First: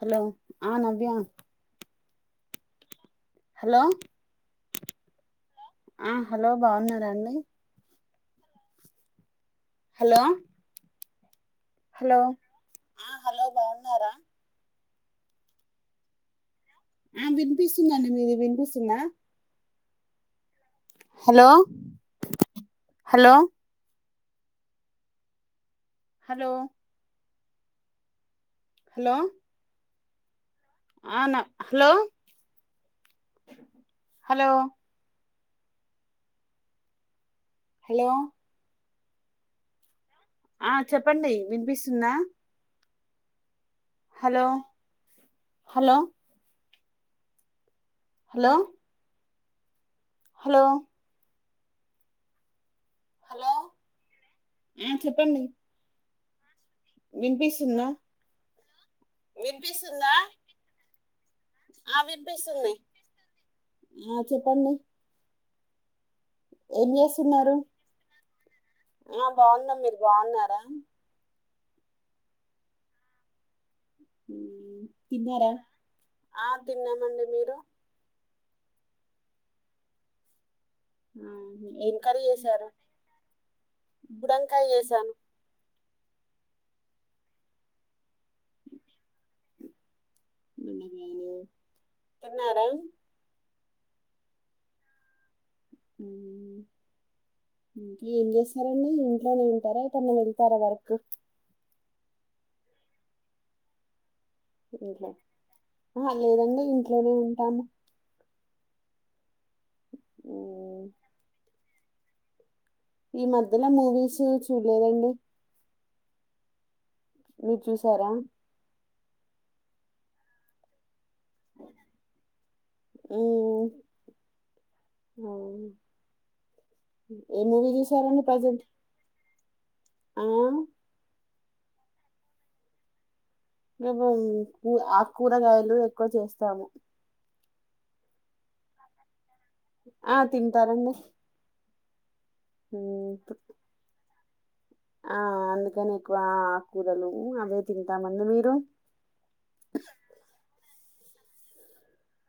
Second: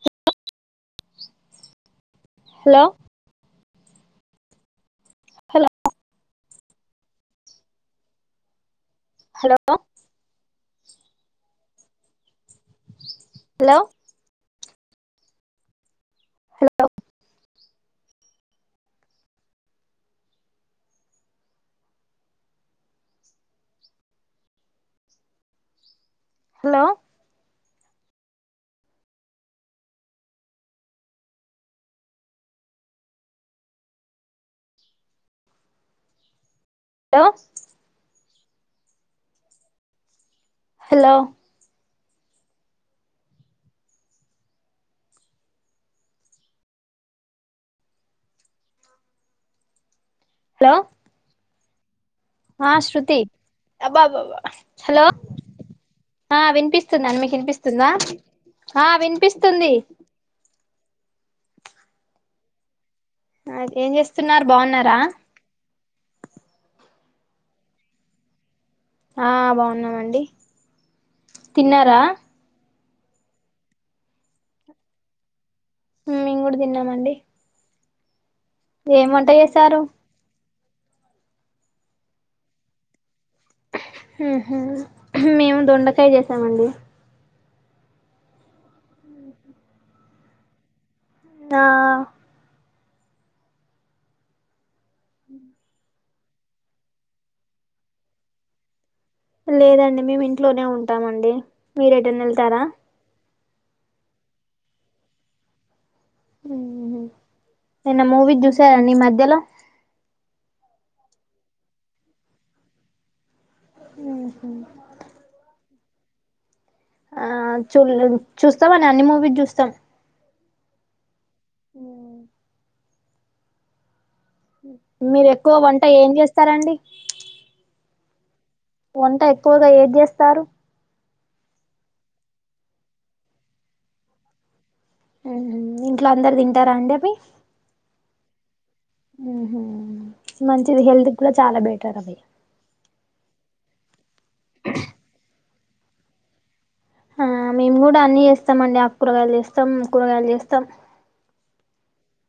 Hello ఆ Navya hello hello hello ఆ hello బాగున్నారండి హలో హలో హలో ఆ హలో బాగున్నారా హలో ఆ వినిపిస్తుందండి మీది వినిపిస్తుందా హలో హలో హలో హలో ఆ నా హలో హలో హలో హలో ఆ హలో చెప్పండి వినిపిస్తుంది వినిపిస్తుందా హలో హలో హలో హలో ఆ శృతి హలో అబ్బబాబా ఆ హలో చెప్పండి ఆ విన్ వనిపిస్తుంది మీకు వినిపిస్తుందా ఆ వినిపిస్తుంది వినిపిస్తుందా ఆ వినిపిస్తుంది అ ఏం ఆ చేస్తున్నారు, చెప్పండి బాగున్నారా? ఏం చేస్తున్నారు? ఆ బాగున్నాం మీరు బాగున్నారా తిన్నారా తిన్నారా మేము ఆ కూడా తిన్నామండి మీరు ఏం వంట చేశారు? ఆ ఏం కర్రీ చేసారు? ఉ హు మేము దొండ ట్రై చేసామండి [inaudible] ఆ తిన్నారా [inaudible] ఏం చేశారండీ? లేదండి, మేము ఇంట్లోనే వర్క్ ఉంటామండి మీరు ఎటన్న వెళ్తారా? ఇంట్ల ఆహా లేదండి, ఇంట్లోనే ఉంటాము తరా అండి మధ్యలో ఉ ఈ మ ఈ మధ్యలో మూవీస్ ఉహు చూడలేదు అండి ఆ చూడ చూసారా చూస్తా మండి అన్ని మూవీస్ చూస్తాం ఉ ఊ మీరు ఎక్కువ వంట ఏం చేస్తారండి ఏ మూవీ చూసారండి ప్రజెంట్ వంట ఎక్కువగా ఏది ఆ చేస్తారు రెబల్ ఇంట్లో అందరు తింటారా అండి అవి ఉహు ఆ మంచిది హెల్త్ కూడా చాలా బెట్ తర భయ్ ఉ ఆ అన్ దానీక్వ ఆ మేము కూడా అన్ని చేస్తాం అండి ఆకూరలు చేస్తాం కూరగాయలు చేస్తాం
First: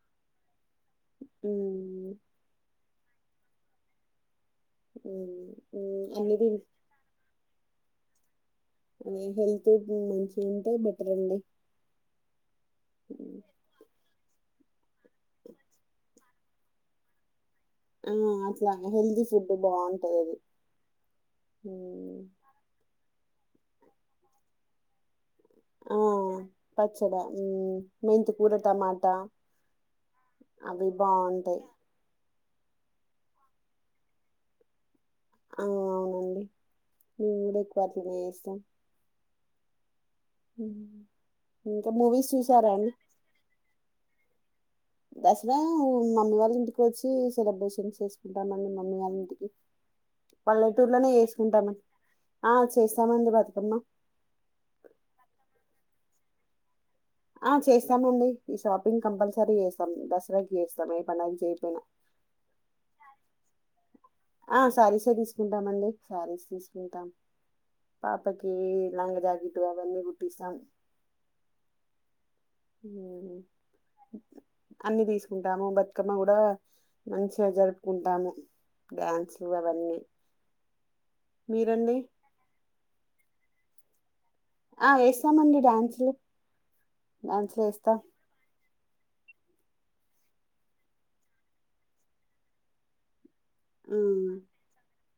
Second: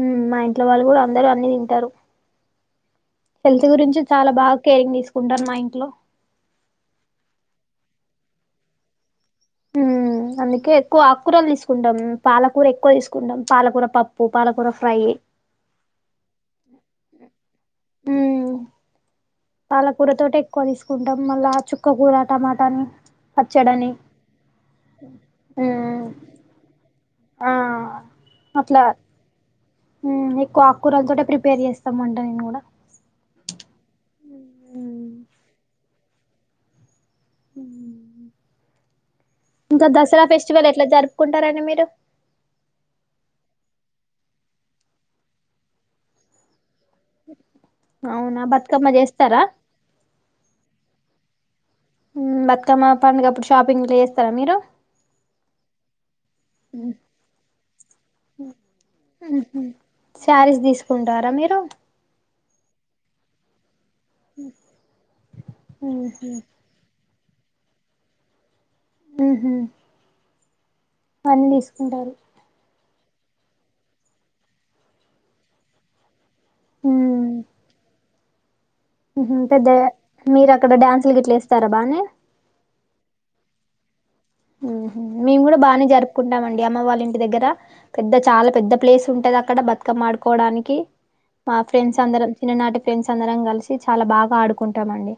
ఉమ్ మా ఇంట్లో వాళ్ళు కూడా అందరూ అన్ని ఉమ్ తింటారు హెల్త్ గురించి చాలా బాగా కేరింగ్ తీసుకుంటారు మా ఉ ఇంట్లో అన్ని తిన్ హెల్త్ ఉమ్ మంచిగా అందుకే ఉంటే ఎక్కువ బెటర్ అండి ఆకూరలు తీసుకుంటాం పాలకూర ఎక్కువ తీసుకుంటాం పాలకూర పప్పు పాలకూర ఫ్రై అ ఆ ఉమ్ అట్లా హెల్తీ ఫుడ్ పాలకూర బాగుంటది అది తోటే ఎక్కువ తీసుకుంటాం మళ్ళా చుక్కకూర ఉమ్, టమాటాని పచ్చడని ఆ ఉమ్ ప డ ఆ మెయింత కూర అట్లా టమాటా ఉమ్ ఎక్కువ అవి ఆకుకూరలతోటే ప్రిపేర్ బాగుంటాయి చేస్తాంమంట కూడా ఉమ్ అవు ఆ అవునండి నువవు కూడా ఎక్కువచమ ఇస్తాం ఇంకా దస్ దసరా ఫెస్టివల్ ఎట్లా జరుపుకుంటారండి మీరు ఇంకా మూవీస్ చూసారా అండి దసరా మమ్మి వాళ్ళు ఇప్పి చ్చి సెలబ్రేషన్ అవునా చేసుకుంటాం బతుకమ్మ మమ్మీ వాళ్ళ చేస్తారా ఇంటి పల్లె లోనే చేసుకుంటామ ఉమ్ బతుకమ్మ పండుగప్పుడు షాపింగ్ గిట్ల చేస్తారా మీరు ఆ ఆ చేస్తామండి ఈ షాపింగ్ కంపల్సరీ ఉహు చేస్తాం దసరాకి శారీస్ చేస్తాం ఏ తీసుకుంటారా పండగనికి మీరు చేయపోయినా ఆ శారీసే తీసుకుంటాం అండి ఉహు శారీస్ తీసుకుంటాం పాపకి ఈ లంగ్ జాగిట్టు అవన్నీ కుుట్టస్తాం అన్ని తీసుకుంటారు అన్ని తీసుకుంటాము బతుకమ్మ కూడా మంచిగా జరుపుకుంటాము ఉమ్ డ్యాన్సులు పెద్ద అవన్నీ మీరు అక్కడ డ్యాన్సులు గిట్లు ఎస్తారా మీరండి బానే ఆ ఉమ్ మేము వేస్తామండి కూడా బాగానే డ్యాన్సులు జరుపుకుంటామ అండి అమ్మ వాళ్ళ ఇంటి దగ్గర డ్యాన్సులు వేస్తాం పెద్ద చాలా పెద్ద ప్లేస్ ఉంటద అక్కడ బతుకమ్మాడుకోవడానికి మా ఫ్రెండ్స్ అందరం చిన్ననాటి ఫ్రెండ్స్ అందరం గల సి చాలా ఉమ్, బాగా ఆడుకుంటాం అండి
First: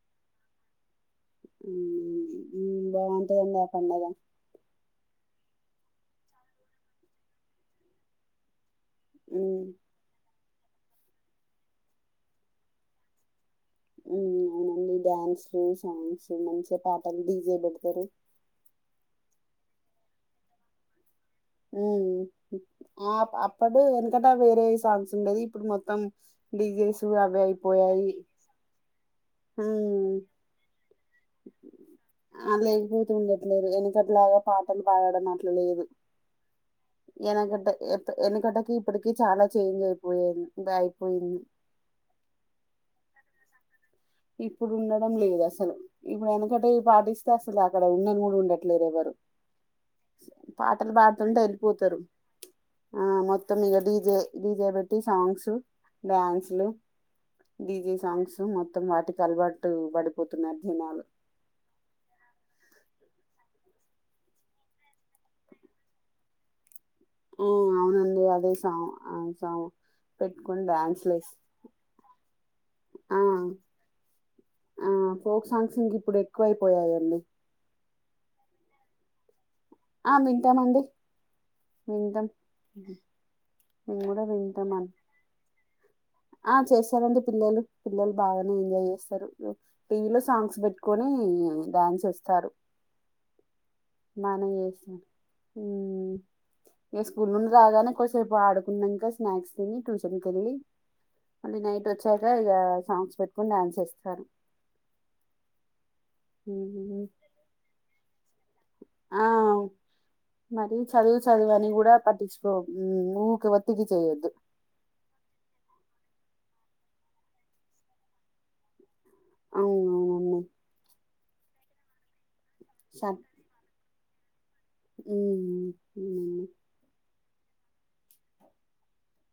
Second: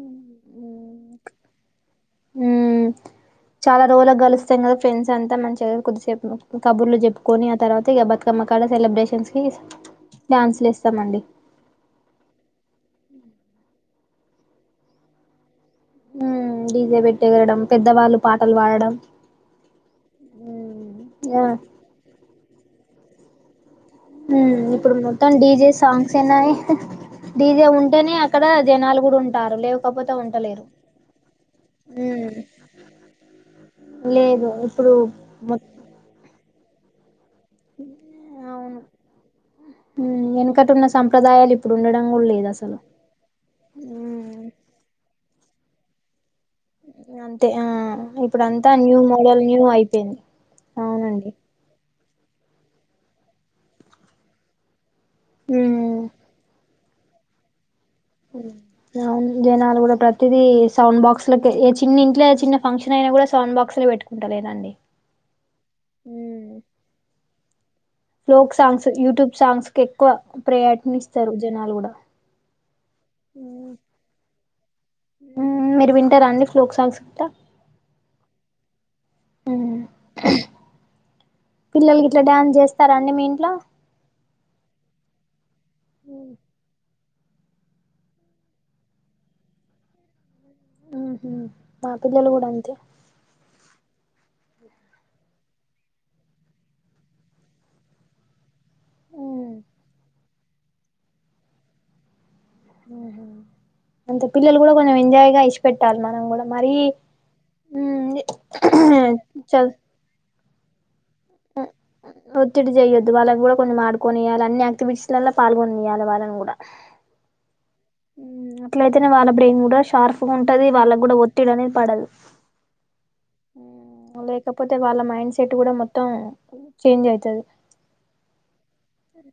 ఉమ్ ఉమ్, ఉ ఉమ్, బాగుంటుందండి ఆ చాలా పండగ రోజులు కలుస్తాం కదా ఫ్రెండ్స్ అంతా మంచిగా కొద్దిసేపు కబుర్లు చెప్పుకొని ఆ తర్వాత బతుకమ్మ కాడ సెలిబ్రషన్స్ కి ఉమ్. డాన్సుల్ వేస్తామండి ఊ ఉన్లీ డ్యాన్స్ సాంగ్స్ ఉమ్ మంచి పాటలు డీజే పెట్టేగలడం చేయబడతారు హు హు ఆ ఆప ఇప్పుడు మొత్తం డీజే మొత్తం సాంగ్స్ అనా డీజేస్ అవే డీజే అయిపోయాయి. ఉంటేనే అక్కడ జనాలు కూడా ఉంటారు లేకపోతే హ్మ్. ఉంటలేరు హ్మ్ ఆ లేకపోతు ఉండట్లేదు వెనక అట్లాగా లేదు పాటలు ఇప్పుడు పాడడం మొ అట్లాలేదు వెనకడ్డ ఎ వెనకడ్కి అవును ఇప్పటిక చాలా చేంజ్ హ్మ్ అయిపోయింది ధ వెనకట ఉన్న అయిపోయింది సంప్రదాయాలు ఇప్పుడు ఉండడం కూడా లేదు అసలు హ్మ్ ఇప్పుడ [unintelligible] ఇక్కడ పాటిస్తే అంతే అసలు ఆ అక్కడ ఉండని కూడా ఇప్పుడంతా ఉండట్లేరు న్యూ ఎవరు మోడల్ న్యూ అయిపోయింది పాటలు అవునండి పాడుతంట వెళ్ళిపోతారు ఆ మొత్తం ఇక డీజే డీజే పెట్టి సాంగ్స్ హ్మ్ డాన్స్ లు డీజే సాంగ్స్ మా అవును జనాలు కూడా ప్రతిదీ సౌండ్ బాక్స్ లక ఏ చిన్న ఇంట్లో చిన్న ఫంక్షన్ అయినా కూడా సౌండ్ బాక్స్ లో పెట్టుకుంటా లేదండి ఓ అవును ఫోక్ సాంగ్స్ యూట్యూబ్ సాంగ్స్ కి ఎక్కువ పెట్టుకొని డ్యాన్స్లు ప్రయాటనిస్తారు వేసి జనాలు కూడా ఆ ఆ ఫోక్ సాంగ్స్ ఇంక మీరు ఇప్పుడు వింటారా అండి ఫోక్ సాంగ్స్ ఎక్కువైపోయాయండి ఇట్లా ఆ వింటాడండి పిల్లలకి ఇట్లా డ్యాన్స్ చేస్తారా అండి మీ ఇంట్లో మేము కూడా వింటామం ఆ చేస్తారండి పిల్లలు పిల్లలు బాగానే ఎంజాయ్ చేస్తారు టీవీ లో సాంగ్స్ పెట్టుకొని ఉహు మా డ్యాన్స్ పిల్లలు కూడా ఇస్తారు అంతే బనే చేస్తాను ఉ... ఏ స్కూల్ నుండి రాగానే కొసేపు ఆడుకున్నాక స్నాక్స్ తిని ట్యూషన్ ఎల్లి మళ్ళీ నైట్ వచ్చా ఉహు అంత పిల్లలు కూడా కొంచెం ఎంజాయ్ గా ఇడిషి పెట్టాలి మనం కూడా మరి ఉహుహు. ఉంది ఆ చల్ మరి చదువు చదువు అని కూడా పట్టించుకో ఒత్తిడి చెయొద్దు వాళ్ళకి ఊకే కూడా కొన్ని ఒత్తిడి చేయొద్దు మాడుకొయాలి అన్ని యాక్టివిటీస్లలో పాల్గొనియాలి వాళ్ళని కూడా ఉ... అట్లా వాళ్ళ బ్రెయిన్ కూడా షార్ప్ గా అవునవునమ్మీ ఉంటుది వాళ్ళ కూడా ఒత్తిడి అనే పడది సత్ మలే కపోతే వాళ్ళ మైండ్ సెట్ కూడా మొత్తం చేంజ్ అయితది సరీ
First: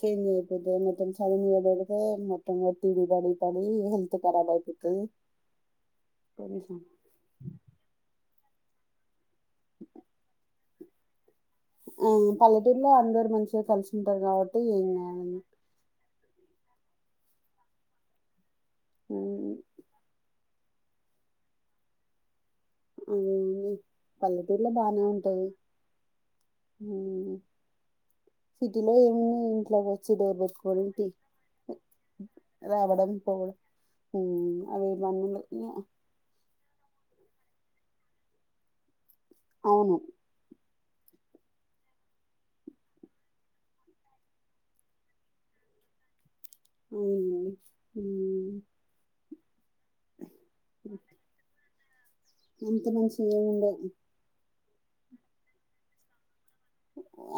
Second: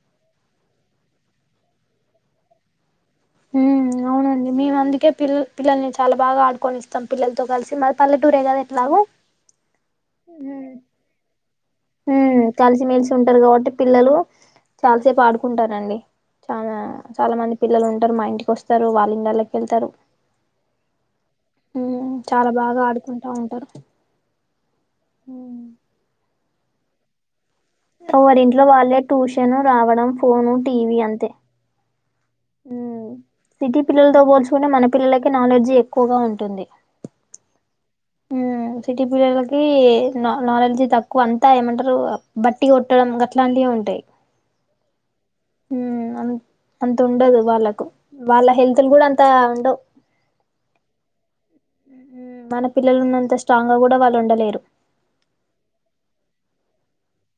చేంజ్ అయిపోతే మొత్తం చదివితే మొత్తం ఒత్తిడి పడి పడి ఉమ్ హెల్త్ అవునండి ఖరాబ్ మేము అయిపోతది అందుకే పిల్ల పిల్లల్ని చాలా బాగా ఆడుకొని ఇస్తాం పిల్లలతో కలిసి మరి పల్లె టురే కదా ఎట్లాగ ఉమ్ ఆ ఉమ్ పల్లెటూరులో కలిసిమెలిసి అందరు ఉంటారు మంచిగా కాబట్టి కలిసి పిల్లలు ఉంటారు కాబట్టి ఏం చాలాసేపు కాదండి ఆడుకుంటారండి చానా చాలా మంది పిల్లలు ఉంటారు మా ఇంటికోస్ తరు వాళ్ళింళ్ళకి వెళ్తారు ఉమ్ చాలా బాగ ఆడుకుంటా ఉంటారు ఎలా బానే ఉంటది ఉమ్ ఎవరింట్లో వాళ్ళే ట్యూషను ఇంట్లోకి రావడం వచ్చి డోర్ ఫోను పెట్టుకోవడం టీవీ టీ అంతే ఉమ్ రావడం పోవడం సిటీ పిల్లలతో హ్మ్ పోల్చుకుంటే మన అవి పిల్లలకి పనులు నాలెడ్జ్ అవును ఎక్కువగా ఉంటుంది ఉ చి టి పిల్లలకి అవునండి న నారెల్జీ తక్కువ అంతా ఏమంటారు బట్టి కొట్టడం గట్లాంటియే ఉంటాయి ఉమ్ అన్ అంత ఉండదు వాళ్ళకు వాళ్ళ హ్మ్ హెల్త్లు కూడా అన్ తాండు [inaudible] ఉమ్ మన అంత పిల్లలు మంచిగా ఉన్నంత ఏమి స్ట్రాంగ్ గా ఉండవు కూడా వాళ్ళుండలేరు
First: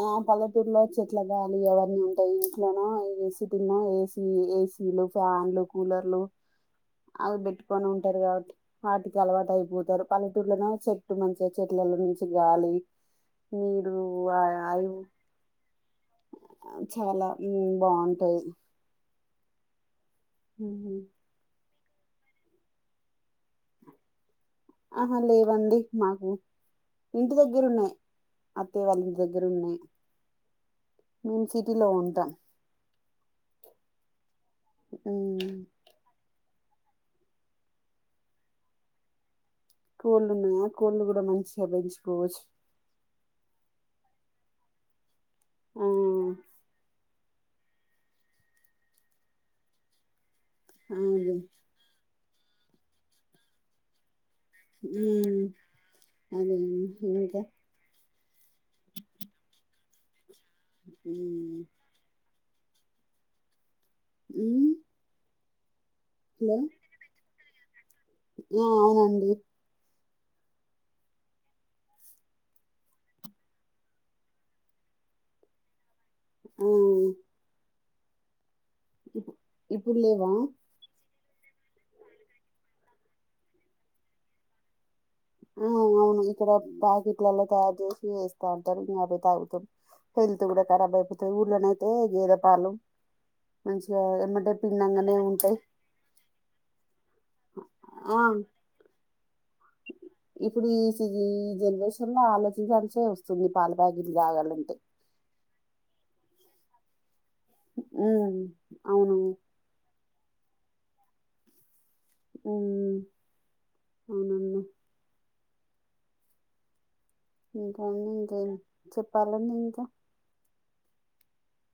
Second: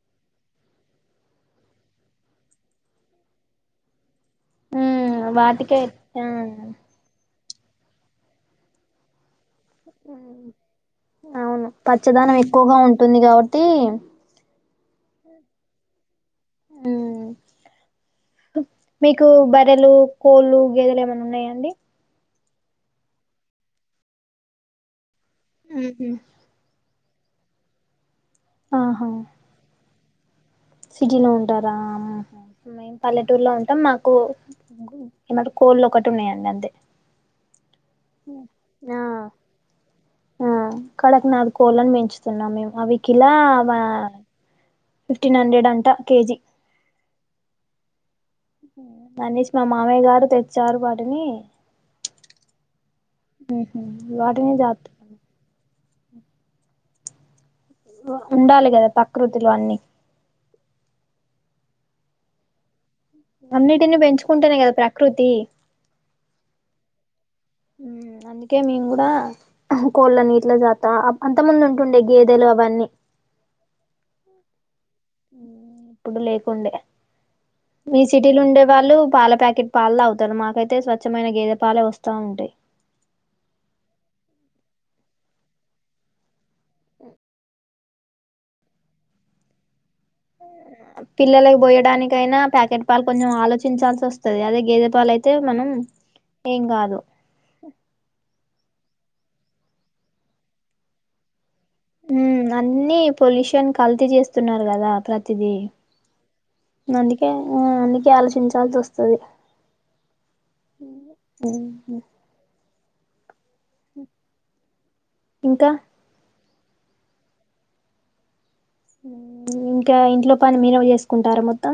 ఆ పల్లెటూరులో చెట్ల గాలి అవ్వన్నీవుంటాయి ఇంట్లోనో ఏ సిటినో ఏసి ఈ ఏసిలు ఉమ్ ఫ్యాన్లు వాటికే కూలర్లు ఆ అవి బీట్ కొని ఉంటారు కా వాటికి అలవాటై పోతారు పల్లెటూళ్లోన చెట్టు మంచిగా అవును చెట్లలో నుంచి పచ్చదనం గాలి ఎక్కువగా ఉంటుంది కాబట్టి నీరు అ అయ్ ఉమ్ చాలా ఉమ్ బాగుంటాది కు బరెలు కోళ్లు గేదెలు ఏమన్నా ఉన్నాయాండి అ లేవండి ఉహు మాకు ఇంటి దగ్గర ఉన్నాయి అత్తయ ఆహా వాళ్లంటిదగ్గర ఉన్నాయి సిటీలో మేము ఉంటారా సిటీలో అమ్ ఉంటాం పల్లెటూరులో అంటాం మాకు మ్మ్ ఏందంటే కోళ్ళు ఒకటి ఉన్నాయండి అంతే ఆ కోళ్ళు ఆ ఉన్నాయా కోళ్ళు కూడా కడకి నాది మంచిగా కోళ్ళని పెంచుకోవచ్చు పెంచుతున్నాము అవికిలా మా ఉ ఫిఫ్టీన్ హండ్రెడ్ ఆ అంట కేజీ మనీష్ మా మామయ గారు తె చారు వాడని అదే ఉహు ఉ అదే ఇంకా వ ఉండాలి కదా పకృతులు అన్ని ఇ అన్నీ దిని పెంచుకుంటేనే మ్మ్ కదా ప్రకృతి హలో అందుకే ఆ మేము కూడా అవునండి కోళ్ళ నీట్ల జాత అంత ముందు ఉంటుండే గేదెలు అవన్నీ ఉ ఇప్పుడు ఆ లేకుండే మీ సిటీలు ఉండే వాళ్ళు పాల ప్యాకెట్ ఇప్పుడు పాాల లేవా అవుతారు మాకైతే స్వచ్ఛ కమైన గీదపాల వస్తా ఉంటాయి ఆ అవును ఇక్కడ బ్యాకెట్లలో తయారు చేసి వేస్తా ఉంటారు ఇం అభే తాగుతం పిల్లలకి పోయడానిక అయినా ప్యాకెట్ పాలు కొంచెం మంచిగా ఆలోచించాల్సి వస్తుంది ఏమంటే అదే గేదె పాలు పిండంగానే అయితే ఉంటాయి మనం ఏం కాదు ఎప్పుడు సరి ఉ అన్నిీ పొల్యూషన్ పాల కల్తీ ప్యాకెట్లు చేస్తున్నారు తాగాలంటే కదా ప్రతిదీ న ే ఆ అందుక ఉమ్, ఆలోచించాల్సి అవును వస్తుంది అవునన్న ఇంకా కానీకా చెప్పాలండి ఇంకా ఇంట్లో పని మీరే చేసుకుంటారా మొత్తం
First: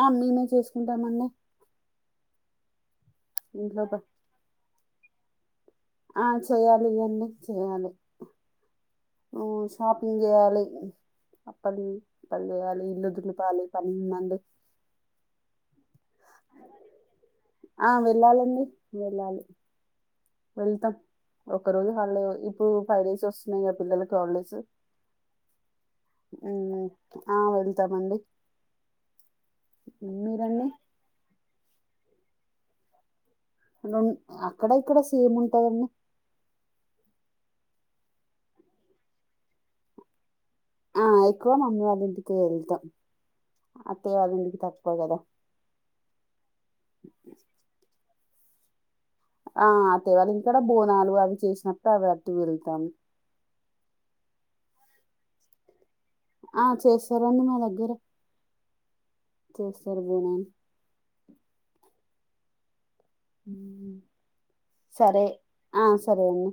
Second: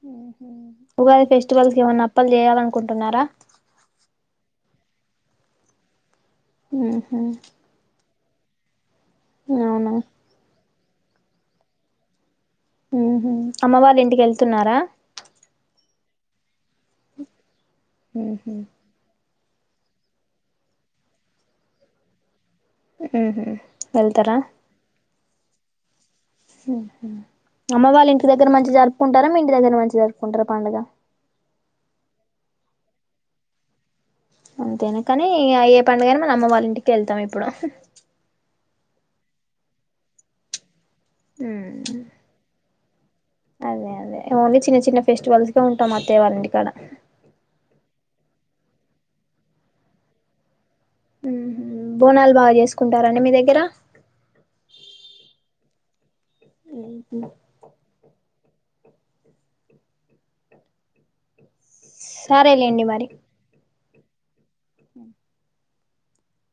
ఆ, మేమే ఉహు చేసుకుంటామండి ఉగాది ఫెస్టివల్ కేమన్న పలు చేయాలనుకుంటన్నారా ఇంట్లో పాటు ఆ చేయాలి ఉహు ఇవన్నీ చేయాలి హ్మ్మ్ అవునా షాపిింగ్ చేయాలి అప్పలి పళ్ వయాలి ఉహు ఇల్లుదులపాలి అమ్మ వాళ్ళ ఇంటికి పనుందండి వెళ్తున్నారా ఆ ఉహు వెళ్ళాలండి వెళ్ళాలి వెళ్తాం ఒక్క రోజు హాలిడే ఇప్పుడు ఫైవ్ ఉహు డేస్ వస్తున్నాయి గా పిల్లలకి వెళ్తారా హాలిడేస్ అమ్మ వాళ్ళ వెళ్తామండి ఇంటి దగ్గర మంచిగా జరుపుకుంటారా మీ ఇంటి దగ్గర మంచిగా జరుపుకుంటారా మీరండి పండుగ రొం అంతేనా కానీ ఏ పండుగనే మన అమ్మ వాళ్ళ ఇంటికి వెళ్తాం ఇప్పుడు ఏప్పుడు ఆ ఎక్కువ మమ్మీ వాళ్ళింటికి వెళ్తాం అదే అత్తయ్య అదే వాళ్ళింటికి ఓన్లీ చిన్న తక్కువ చిన్న కదా ఫెస్టివల్స్గా ఉంటాం అత్తయ్య వాళ్ళ ఇంటికాడ ఆ అత్తయ్య వాళ్ళ ఇంటికాడ బోనాలు అవి చేస బోనాలు బాగా చేసుకుంటారండి మీ దగ్గర ఆ చేస్తారండి మా దగ్గర చేస్తారు బోనాలు సరేలేండి మరి అ సరే ఆ సరే అండి